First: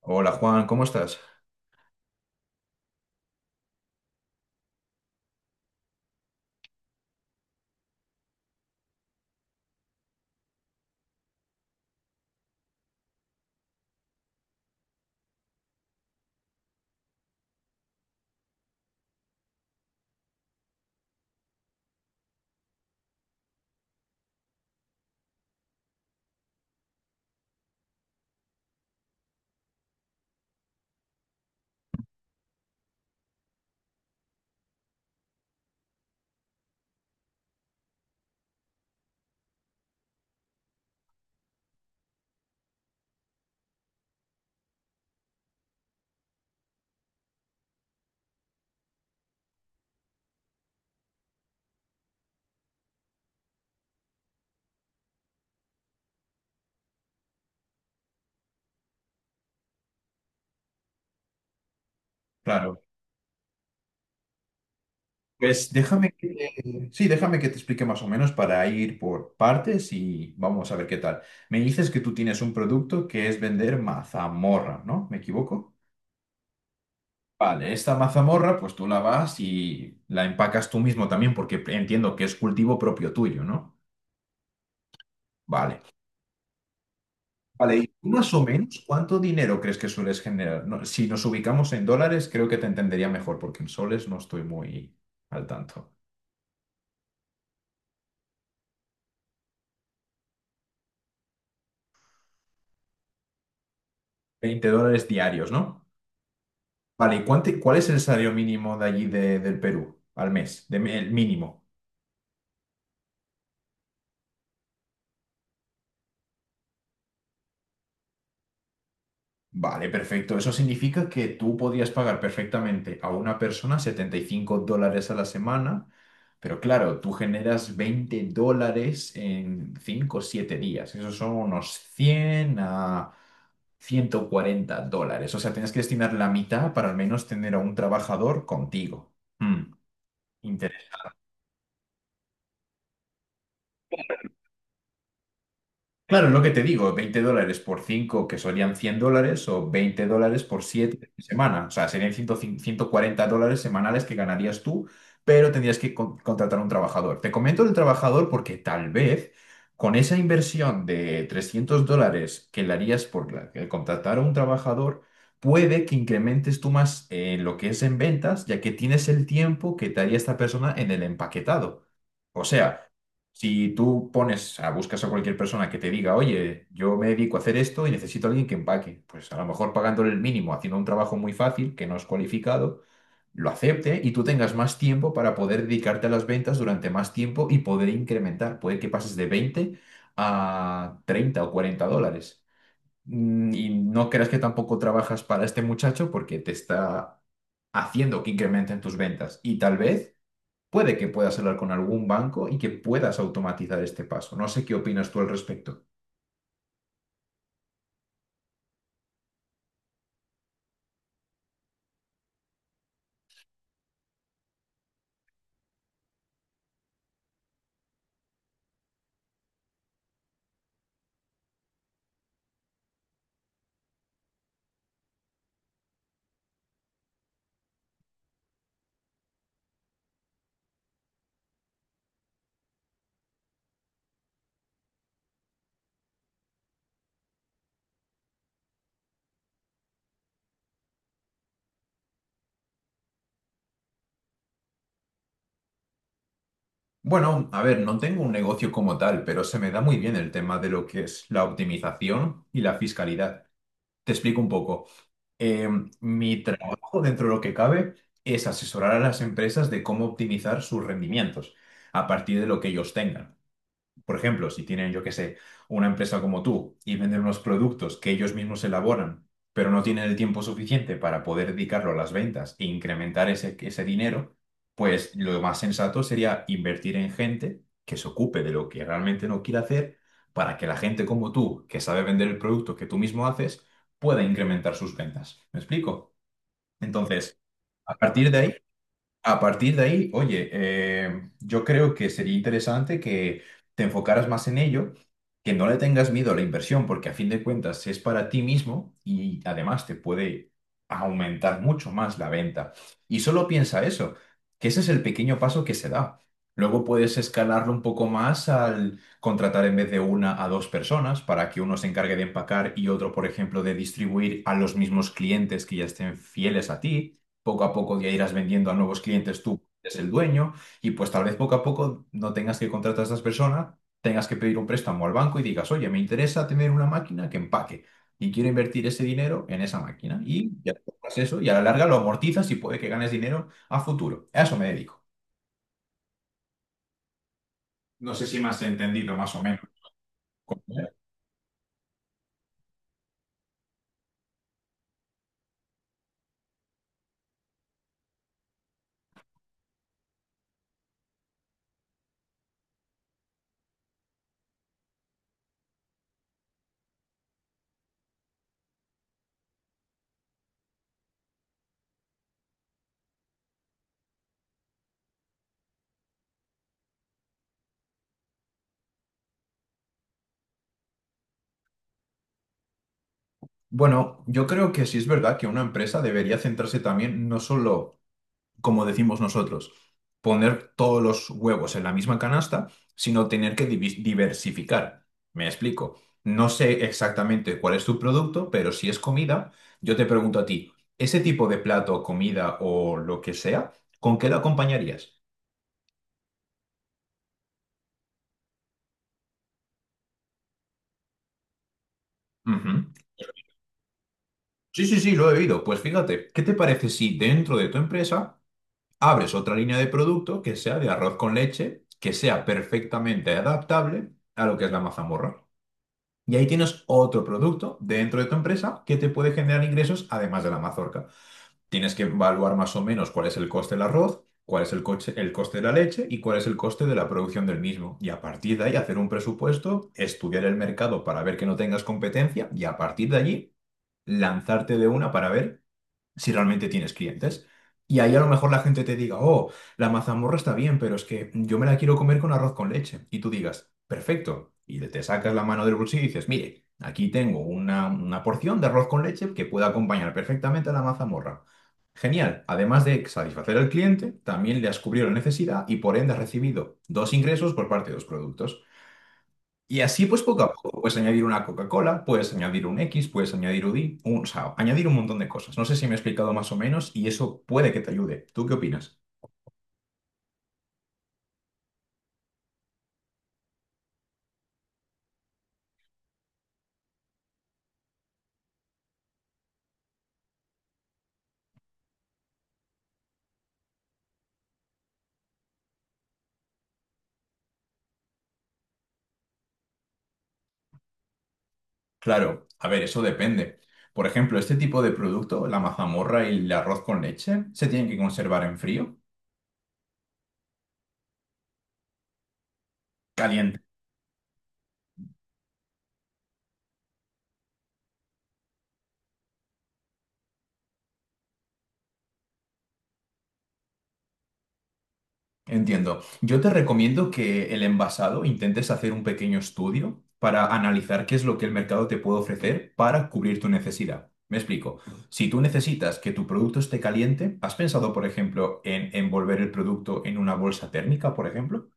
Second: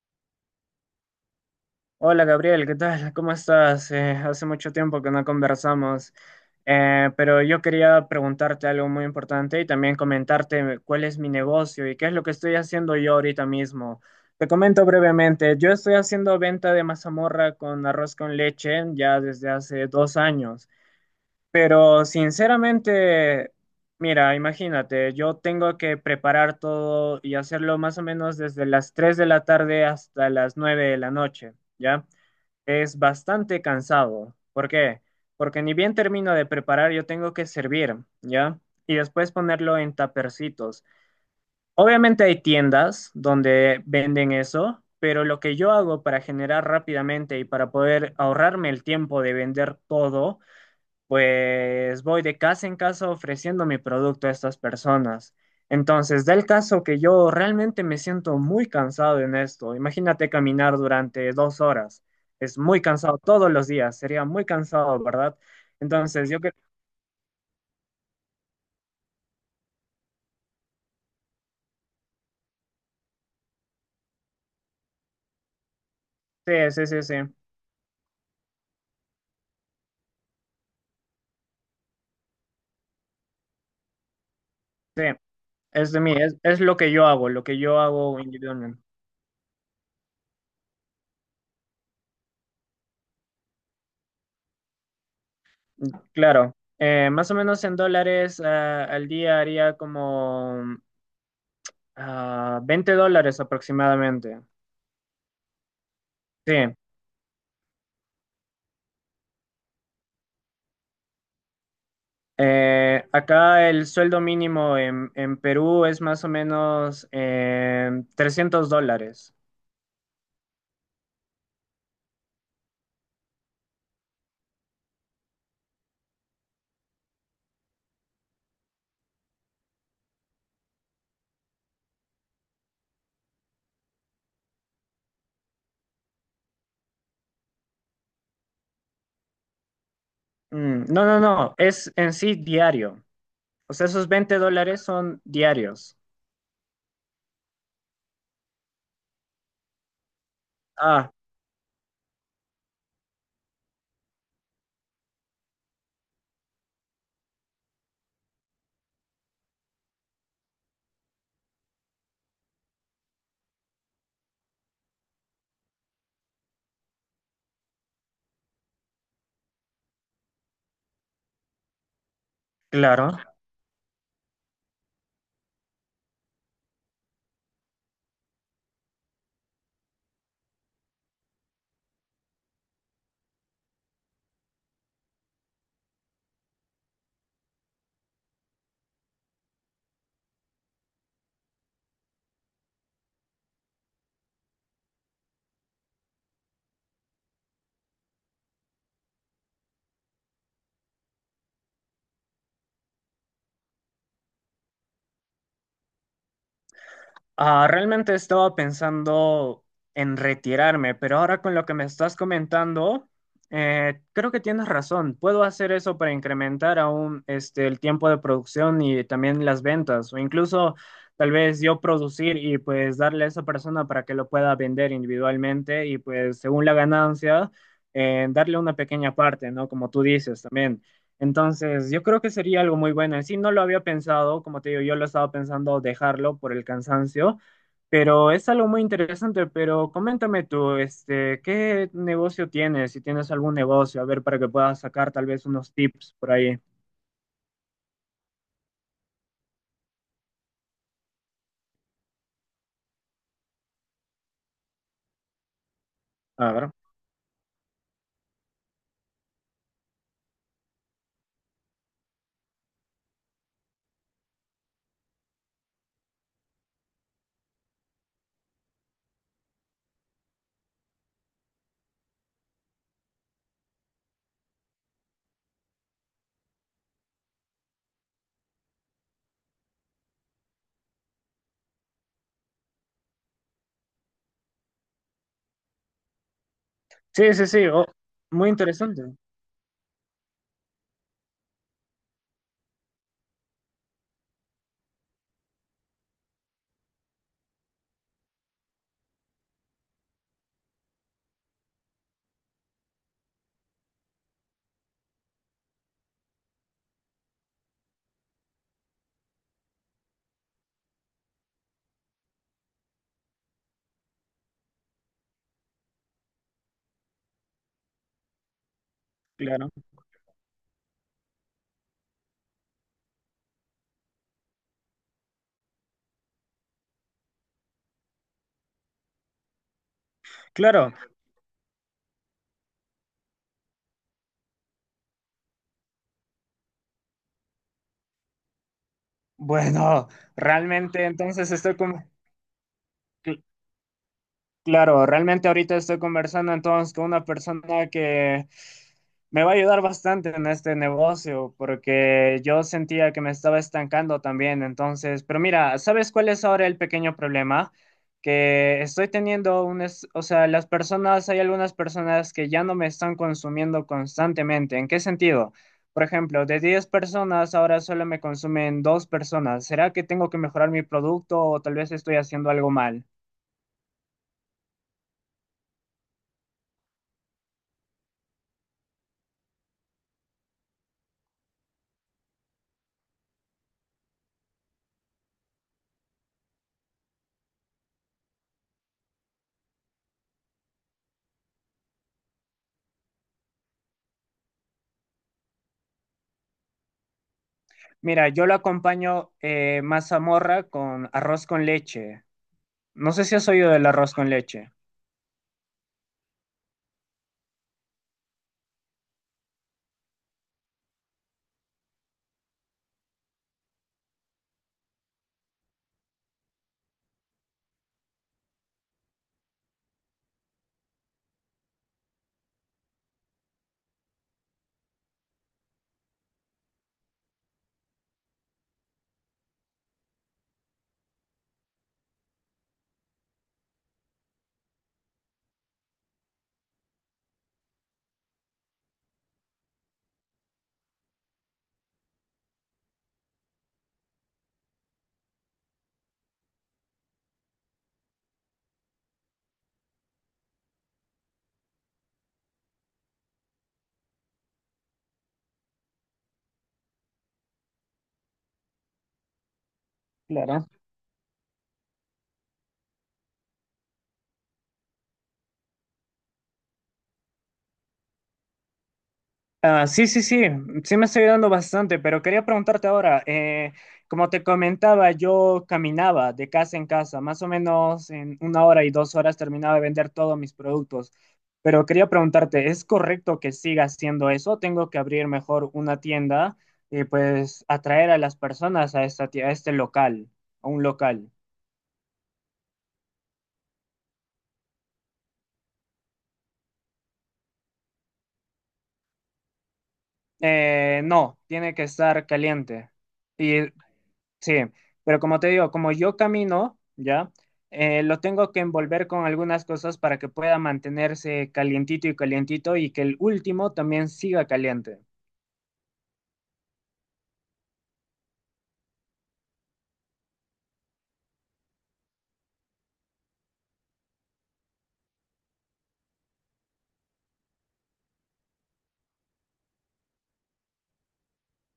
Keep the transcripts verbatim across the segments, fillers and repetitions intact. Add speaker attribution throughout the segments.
Speaker 1: Hola Juan, ¿cómo estás?
Speaker 2: Hola Gabriel, ¿qué tal? ¿Cómo estás? Eh, hace mucho tiempo que no conversamos. Eh, pero yo quería preguntarte algo muy importante y también comentarte cuál es mi negocio y qué es lo que estoy haciendo yo ahorita mismo. Te comento brevemente, yo estoy haciendo venta de mazamorra con arroz con leche ya desde hace dos años, pero sinceramente, mira, imagínate, yo tengo que preparar todo y hacerlo más o menos desde las tres de la tarde hasta las nueve de la noche. ¿Ya? Es bastante cansado. ¿Por qué? Porque ni bien termino de preparar, yo tengo que servir, ¿ya? Y después ponerlo en tapercitos. Obviamente hay tiendas donde venden eso, pero lo que yo hago para generar rápidamente y para poder ahorrarme el tiempo de vender todo, pues voy de casa en casa ofreciendo mi producto a estas personas. Entonces, del caso que yo realmente me siento muy cansado en esto, imagínate caminar durante dos horas, es muy
Speaker 1: Claro.
Speaker 2: cansado todos los días, sería muy cansado, ¿verdad?
Speaker 1: Pues déjame que
Speaker 2: Entonces, yo creo
Speaker 1: te- sí, déjame que te explique más o menos para ir por partes y vamos a ver qué tal. Me dices que tú tienes un producto que es vender mazamorra, ¿no? ¿Me equivoco?
Speaker 2: que sí, sí, sí, sí,
Speaker 1: Vale, esta mazamorra, pues tú la vas y la empacas tú mismo también, porque entiendo que es cultivo propio tuyo, ¿no?
Speaker 2: sí,
Speaker 1: Vale.
Speaker 2: es de mí, es, es lo que yo hago, lo que
Speaker 1: Vale,
Speaker 2: yo
Speaker 1: y tú
Speaker 2: hago
Speaker 1: más o
Speaker 2: individualmente.
Speaker 1: menos, ¿cuánto dinero crees que sueles generar? No, si nos ubicamos en dólares, creo que te entendería mejor, porque en soles no estoy muy al tanto.
Speaker 2: Claro, eh, más o menos en dólares, eh, al día haría como ah, veinte dólares aproximadamente.
Speaker 1: Veinte dólares diarios, ¿no?
Speaker 2: Sí.
Speaker 1: Vale, ¿y cuánto- cuál es el salario mínimo de allí de- del Perú al mes? De- el mínimo.
Speaker 2: Eh, acá el sueldo mínimo en, en Perú es más o menos, eh, trescientos dólares.
Speaker 1: Vale, perfecto. Eso significa que tú podrías pagar perfectamente a una persona setenta y cinco dólares a la semana, pero claro, tú generas veinte dólares en cinco o siete días. Esos son unos cien a ciento cuarenta dólares. O sea, tienes que destinar la mitad para al menos tener a un trabajador contigo. Mm.
Speaker 2: Mm, no, no, no, es en sí diario. O sea, esos veinte dólares son diarios.
Speaker 1: Claro, es lo que te digo, veinte dólares por cinco que serían cien dólares, o veinte dólares por
Speaker 2: Ah,
Speaker 1: siete semanas. O sea, serían ciento ciento cuarenta dólares semanales que ganarías tú, pero tendrías que con- contratar a un trabajador. Te comento el trabajador porque tal vez con esa inversión de trescientos dólares que le harías por la- el contratar a un trabajador, puede que incrementes tú más eh, lo que es en ventas, ya que tienes el tiempo que te haría esta persona en el empaquetado. O sea,
Speaker 2: claro.
Speaker 1: si tú pones, a, buscas a cualquier persona que te diga, oye, yo me dedico a hacer esto y necesito a alguien que empaque, pues a lo mejor pagándole el mínimo, haciendo un trabajo muy fácil, que no es cualificado, lo acepte y tú tengas más tiempo para poder dedicarte a las ventas durante más tiempo y poder incrementar. Puede que pases de veinte a treinta o cuarenta dólares. Mm, Y no creas que tampoco trabajas para este muchacho porque te está haciendo que incrementen tus ventas. Y tal vez puede que puedas hablar con algún banco y que puedas automatizar este paso. No sé qué opinas tú al respecto.
Speaker 2: Ah, realmente estaba pensando en retirarme, pero ahora con lo que me estás comentando, eh, creo que tienes razón. Puedo hacer eso para incrementar aún este, el tiempo de producción y también las ventas, o incluso tal vez yo producir y pues darle a esa persona para que lo pueda vender individualmente y pues según la ganancia, eh, darle una pequeña parte, ¿no? Como tú dices también. Entonces, yo creo que sería algo muy bueno. En sí, no lo había pensado, como te digo, yo lo estaba pensando dejarlo por el cansancio, pero es algo muy interesante. Pero coméntame tú, este, ¿qué negocio tienes? Si tienes algún negocio, a ver, para que puedas sacar tal vez unos tips por ahí.
Speaker 1: Bueno, a ver, no tengo un negocio como tal, pero se me da muy bien el tema de lo que es la optimización y la fiscalidad. Te explico un poco. Eh, Mi
Speaker 2: A ver.
Speaker 1: trabajo, dentro de lo que cabe, es asesorar a las empresas de cómo optimizar sus rendimientos a partir de lo que ellos tengan. Por ejemplo, si tienen, yo qué sé, una empresa como tú y venden unos productos que ellos mismos elaboran, pero no tienen el tiempo suficiente para poder dedicarlo a las ventas e incrementar ese, ese dinero, pues lo más sensato sería invertir en gente que se ocupe de lo que realmente no quiere hacer para que la gente como tú, que sabe vender el producto que tú mismo haces, pueda incrementar sus ventas. ¿Me explico?
Speaker 2: Sí,
Speaker 1: Entonces,
Speaker 2: sí, sí, oh,
Speaker 1: a partir de
Speaker 2: muy
Speaker 1: ahí...
Speaker 2: interesante.
Speaker 1: A partir de ahí, oye, eh, yo creo que sería interesante que te enfocaras más en ello, que no le tengas miedo a la inversión, porque a fin de cuentas es para ti mismo y además te puede aumentar mucho más la venta. Y solo piensa eso, que ese es el pequeño paso que se da. Luego puedes escalarlo un poco más al contratar en vez de una a dos personas para que uno se encargue de empacar y otro, por ejemplo, de distribuir a los mismos clientes que ya estén fieles a ti, poco a poco ya irás vendiendo a nuevos clientes. Tú
Speaker 2: Claro,
Speaker 1: eres el dueño, y pues tal vez poco a poco no tengas que contratar a estas personas, tengas que pedir un préstamo al banco y digas, oye, me interesa tener una máquina que empaque y quiero invertir ese dinero en esa máquina. Y ya te
Speaker 2: claro.
Speaker 1: compras eso y a la larga lo amortizas y puede que ganes dinero a futuro. A eso me dedico. No sé si me has entendido más o menos.
Speaker 2: Bueno,
Speaker 1: ¿Eh?
Speaker 2: realmente entonces estoy como. Claro, realmente ahorita estoy conversando entonces con una persona que me va a ayudar bastante en este negocio porque yo sentía que me estaba estancando también, entonces, pero mira, ¿sabes cuál es ahora el pequeño problema? Que estoy teniendo un, es- o sea, las personas, hay algunas personas que ya no me están consumiendo constantemente. ¿En qué sentido? Por ejemplo, de diez personas ahora solo me consumen dos personas. ¿Será que tengo que mejorar mi producto o tal vez estoy haciendo algo mal?
Speaker 1: Bueno, yo creo que sí es verdad que una empresa debería centrarse también, no solo, como decimos nosotros, poner todos los huevos en la misma canasta, sino tener que divi- diversificar. Me explico. No sé exactamente cuál es tu producto, pero si es comida, yo te pregunto a ti, ese tipo de plato, comida o lo que sea, ¿con qué lo acompañarías?
Speaker 2: Mira, yo lo acompaño, eh, mazamorra con arroz con leche.
Speaker 1: Ujú.
Speaker 2: No sé si has oído del arroz con leche.
Speaker 1: Sí, sí, sí, lo he oído. Pues fíjate, ¿qué te parece si dentro de tu empresa abres otra línea de producto que sea de arroz con leche, que sea perfectamente adaptable a lo que es la mazamorra? Y ahí tienes otro producto dentro de tu empresa que te puede generar ingresos además de la mazorca. Tienes que evaluar más o menos cuál es el coste del arroz, cuál es el coche- el coste de la leche y cuál es el coste de la producción del mismo. Y a partir de ahí hacer un presupuesto, estudiar el mercado para ver que no tengas competencia y a partir de allí lanzarte de una para ver si realmente tienes clientes. Y ahí a lo mejor la gente te diga, oh, la mazamorra está bien, pero es que yo me la quiero comer con arroz con leche. Y tú digas, perfecto. Y le- te sacas la mano del bolsillo y dices, mire, aquí tengo una, una porción de arroz con leche que puede acompañar perfectamente a la mazamorra. Genial. Además de satisfacer al cliente, también le has cubrido la necesidad y por ende has recibido dos ingresos por parte de los productos. Y así, pues poco a
Speaker 2: Claro.
Speaker 1: poco, puedes añadir una Coca-Cola, puedes añadir un X, puedes añadir un Y, un, o sea, añadir un montón de cosas. No sé si me he explicado más o menos y eso puede que te ayude. ¿Tú qué opinas?
Speaker 2: Ah, sí, sí, sí, sí me estoy ayudando bastante, pero quería preguntarte ahora, eh, como te comentaba, yo caminaba de casa en casa, más o menos en una hora y dos horas terminaba de vender todos mis productos, pero quería preguntarte, ¿es correcto que siga haciendo eso? ¿Tengo que abrir mejor una tienda y pues atraer a las personas a esta, tie- a este local, a un local?
Speaker 1: Claro, a ver, eso depende. Por ejemplo, este tipo de producto, la mazamorra y el arroz con leche, se tienen que conservar en frío.
Speaker 2: Eh, no, tiene que estar caliente. Y sí, pero como te digo, como yo camino, ya, eh, lo tengo que envolver con algunas cosas para que pueda mantenerse calientito y calientito y que el último también siga caliente.
Speaker 1: Entiendo. Yo te recomiendo que el envasado intentes hacer un pequeño estudio para analizar qué es lo que el mercado te puede ofrecer para cubrir tu necesidad. Me explico. Si tú necesitas que tu producto esté caliente, ¿has pensado, por ejemplo, en envolver el producto en una bolsa térmica, por ejemplo?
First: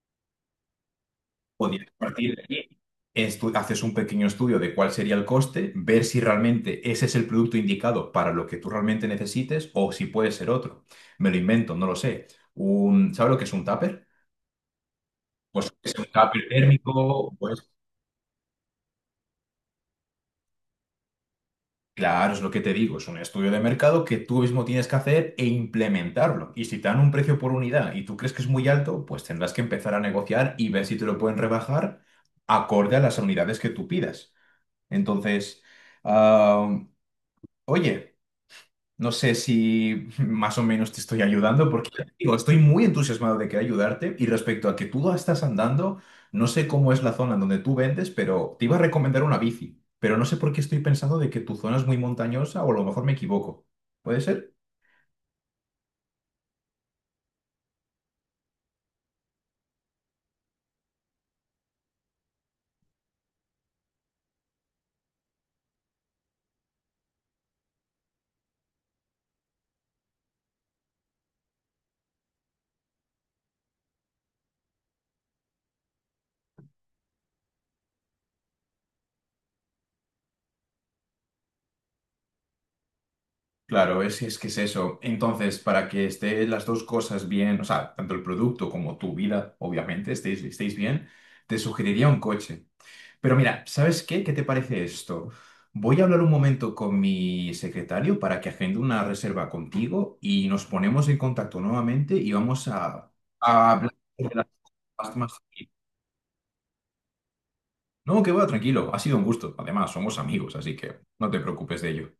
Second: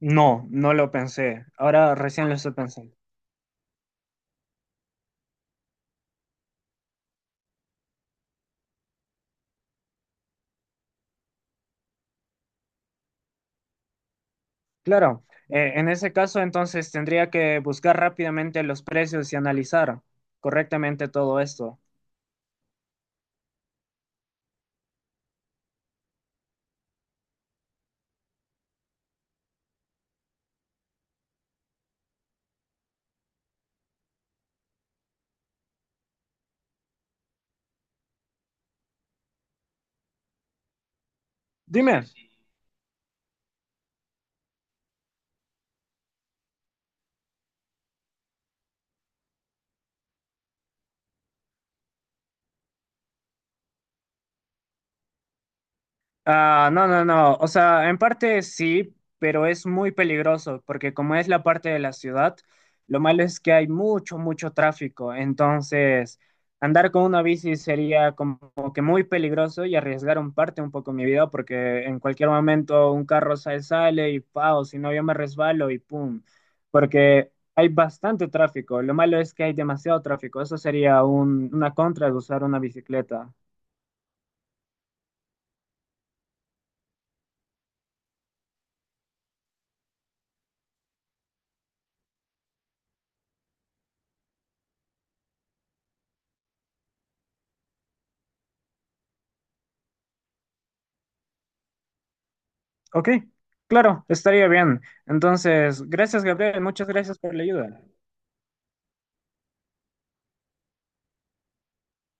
Speaker 2: No, no lo pensé.
Speaker 1: Podrías
Speaker 2: Ahora recién lo
Speaker 1: partir de
Speaker 2: estoy
Speaker 1: ahí.
Speaker 2: pensando.
Speaker 1: Estu- haces un pequeño estudio de cuál sería el coste, ver si realmente ese es el producto indicado para lo que tú realmente necesites o si puede ser otro. Me lo invento, no lo sé. Un, ¿sabes lo que es un tupper?
Speaker 2: Claro,
Speaker 1: Pues
Speaker 2: eh, en
Speaker 1: es un
Speaker 2: ese
Speaker 1: cambio
Speaker 2: caso entonces tendría
Speaker 1: térmico,
Speaker 2: que
Speaker 1: pues
Speaker 2: buscar rápidamente los precios y analizar correctamente todo esto.
Speaker 1: claro, es lo que te digo, es un estudio de mercado que tú mismo tienes que hacer e implementarlo. Y si te dan un precio por unidad y tú crees que es muy alto, pues tendrás que empezar a negociar y ver si te lo pueden rebajar acorde a las unidades que tú pidas. Entonces, ah, oye. No sé si más o menos te estoy ayudando, porque ya
Speaker 2: Dime.
Speaker 1: te digo, estoy muy entusiasmado de querer ayudarte. Y respecto a que tú estás andando, no sé cómo es la zona en donde tú vendes, pero te iba a recomendar una bici. Pero no sé por qué estoy pensando de que tu zona es muy montañosa o a lo mejor me equivoco. ¿Puede ser?
Speaker 2: Ah, no, no, no. O sea, en parte sí, pero es muy peligroso porque como es la parte de la ciudad, lo malo es que hay mucho, mucho tráfico. Entonces, andar con una bici sería como que muy peligroso y arriesgar un parte un poco mi vida porque en cualquier momento un carro sale, sale y pao, si no yo me resbalo y pum. Porque hay bastante tráfico. Lo malo es que hay demasiado tráfico. Eso sería un- una contra de usar una bicicleta.
Speaker 1: Claro, es, es que es eso. Entonces, para que estén las dos cosas bien, o sea, tanto el producto como tu vida, obviamente, estéis, estéis bien, te sugeriría un coche. Pero mira, ¿sabes qué? ¿Qué te parece esto? Voy a hablar un momento con mi secretario para que agende una reserva contigo y nos ponemos en contacto nuevamente y vamos
Speaker 2: Ok,
Speaker 1: a, a hablar
Speaker 2: claro,
Speaker 1: sobre
Speaker 2: estaría bien.
Speaker 1: las más.
Speaker 2: Entonces, gracias, Gabriel, muchas gracias por la ayuda.
Speaker 1: No, que va, tranquilo. Ha sido un gusto. Además, somos amigos, así que no te preocupes de ello.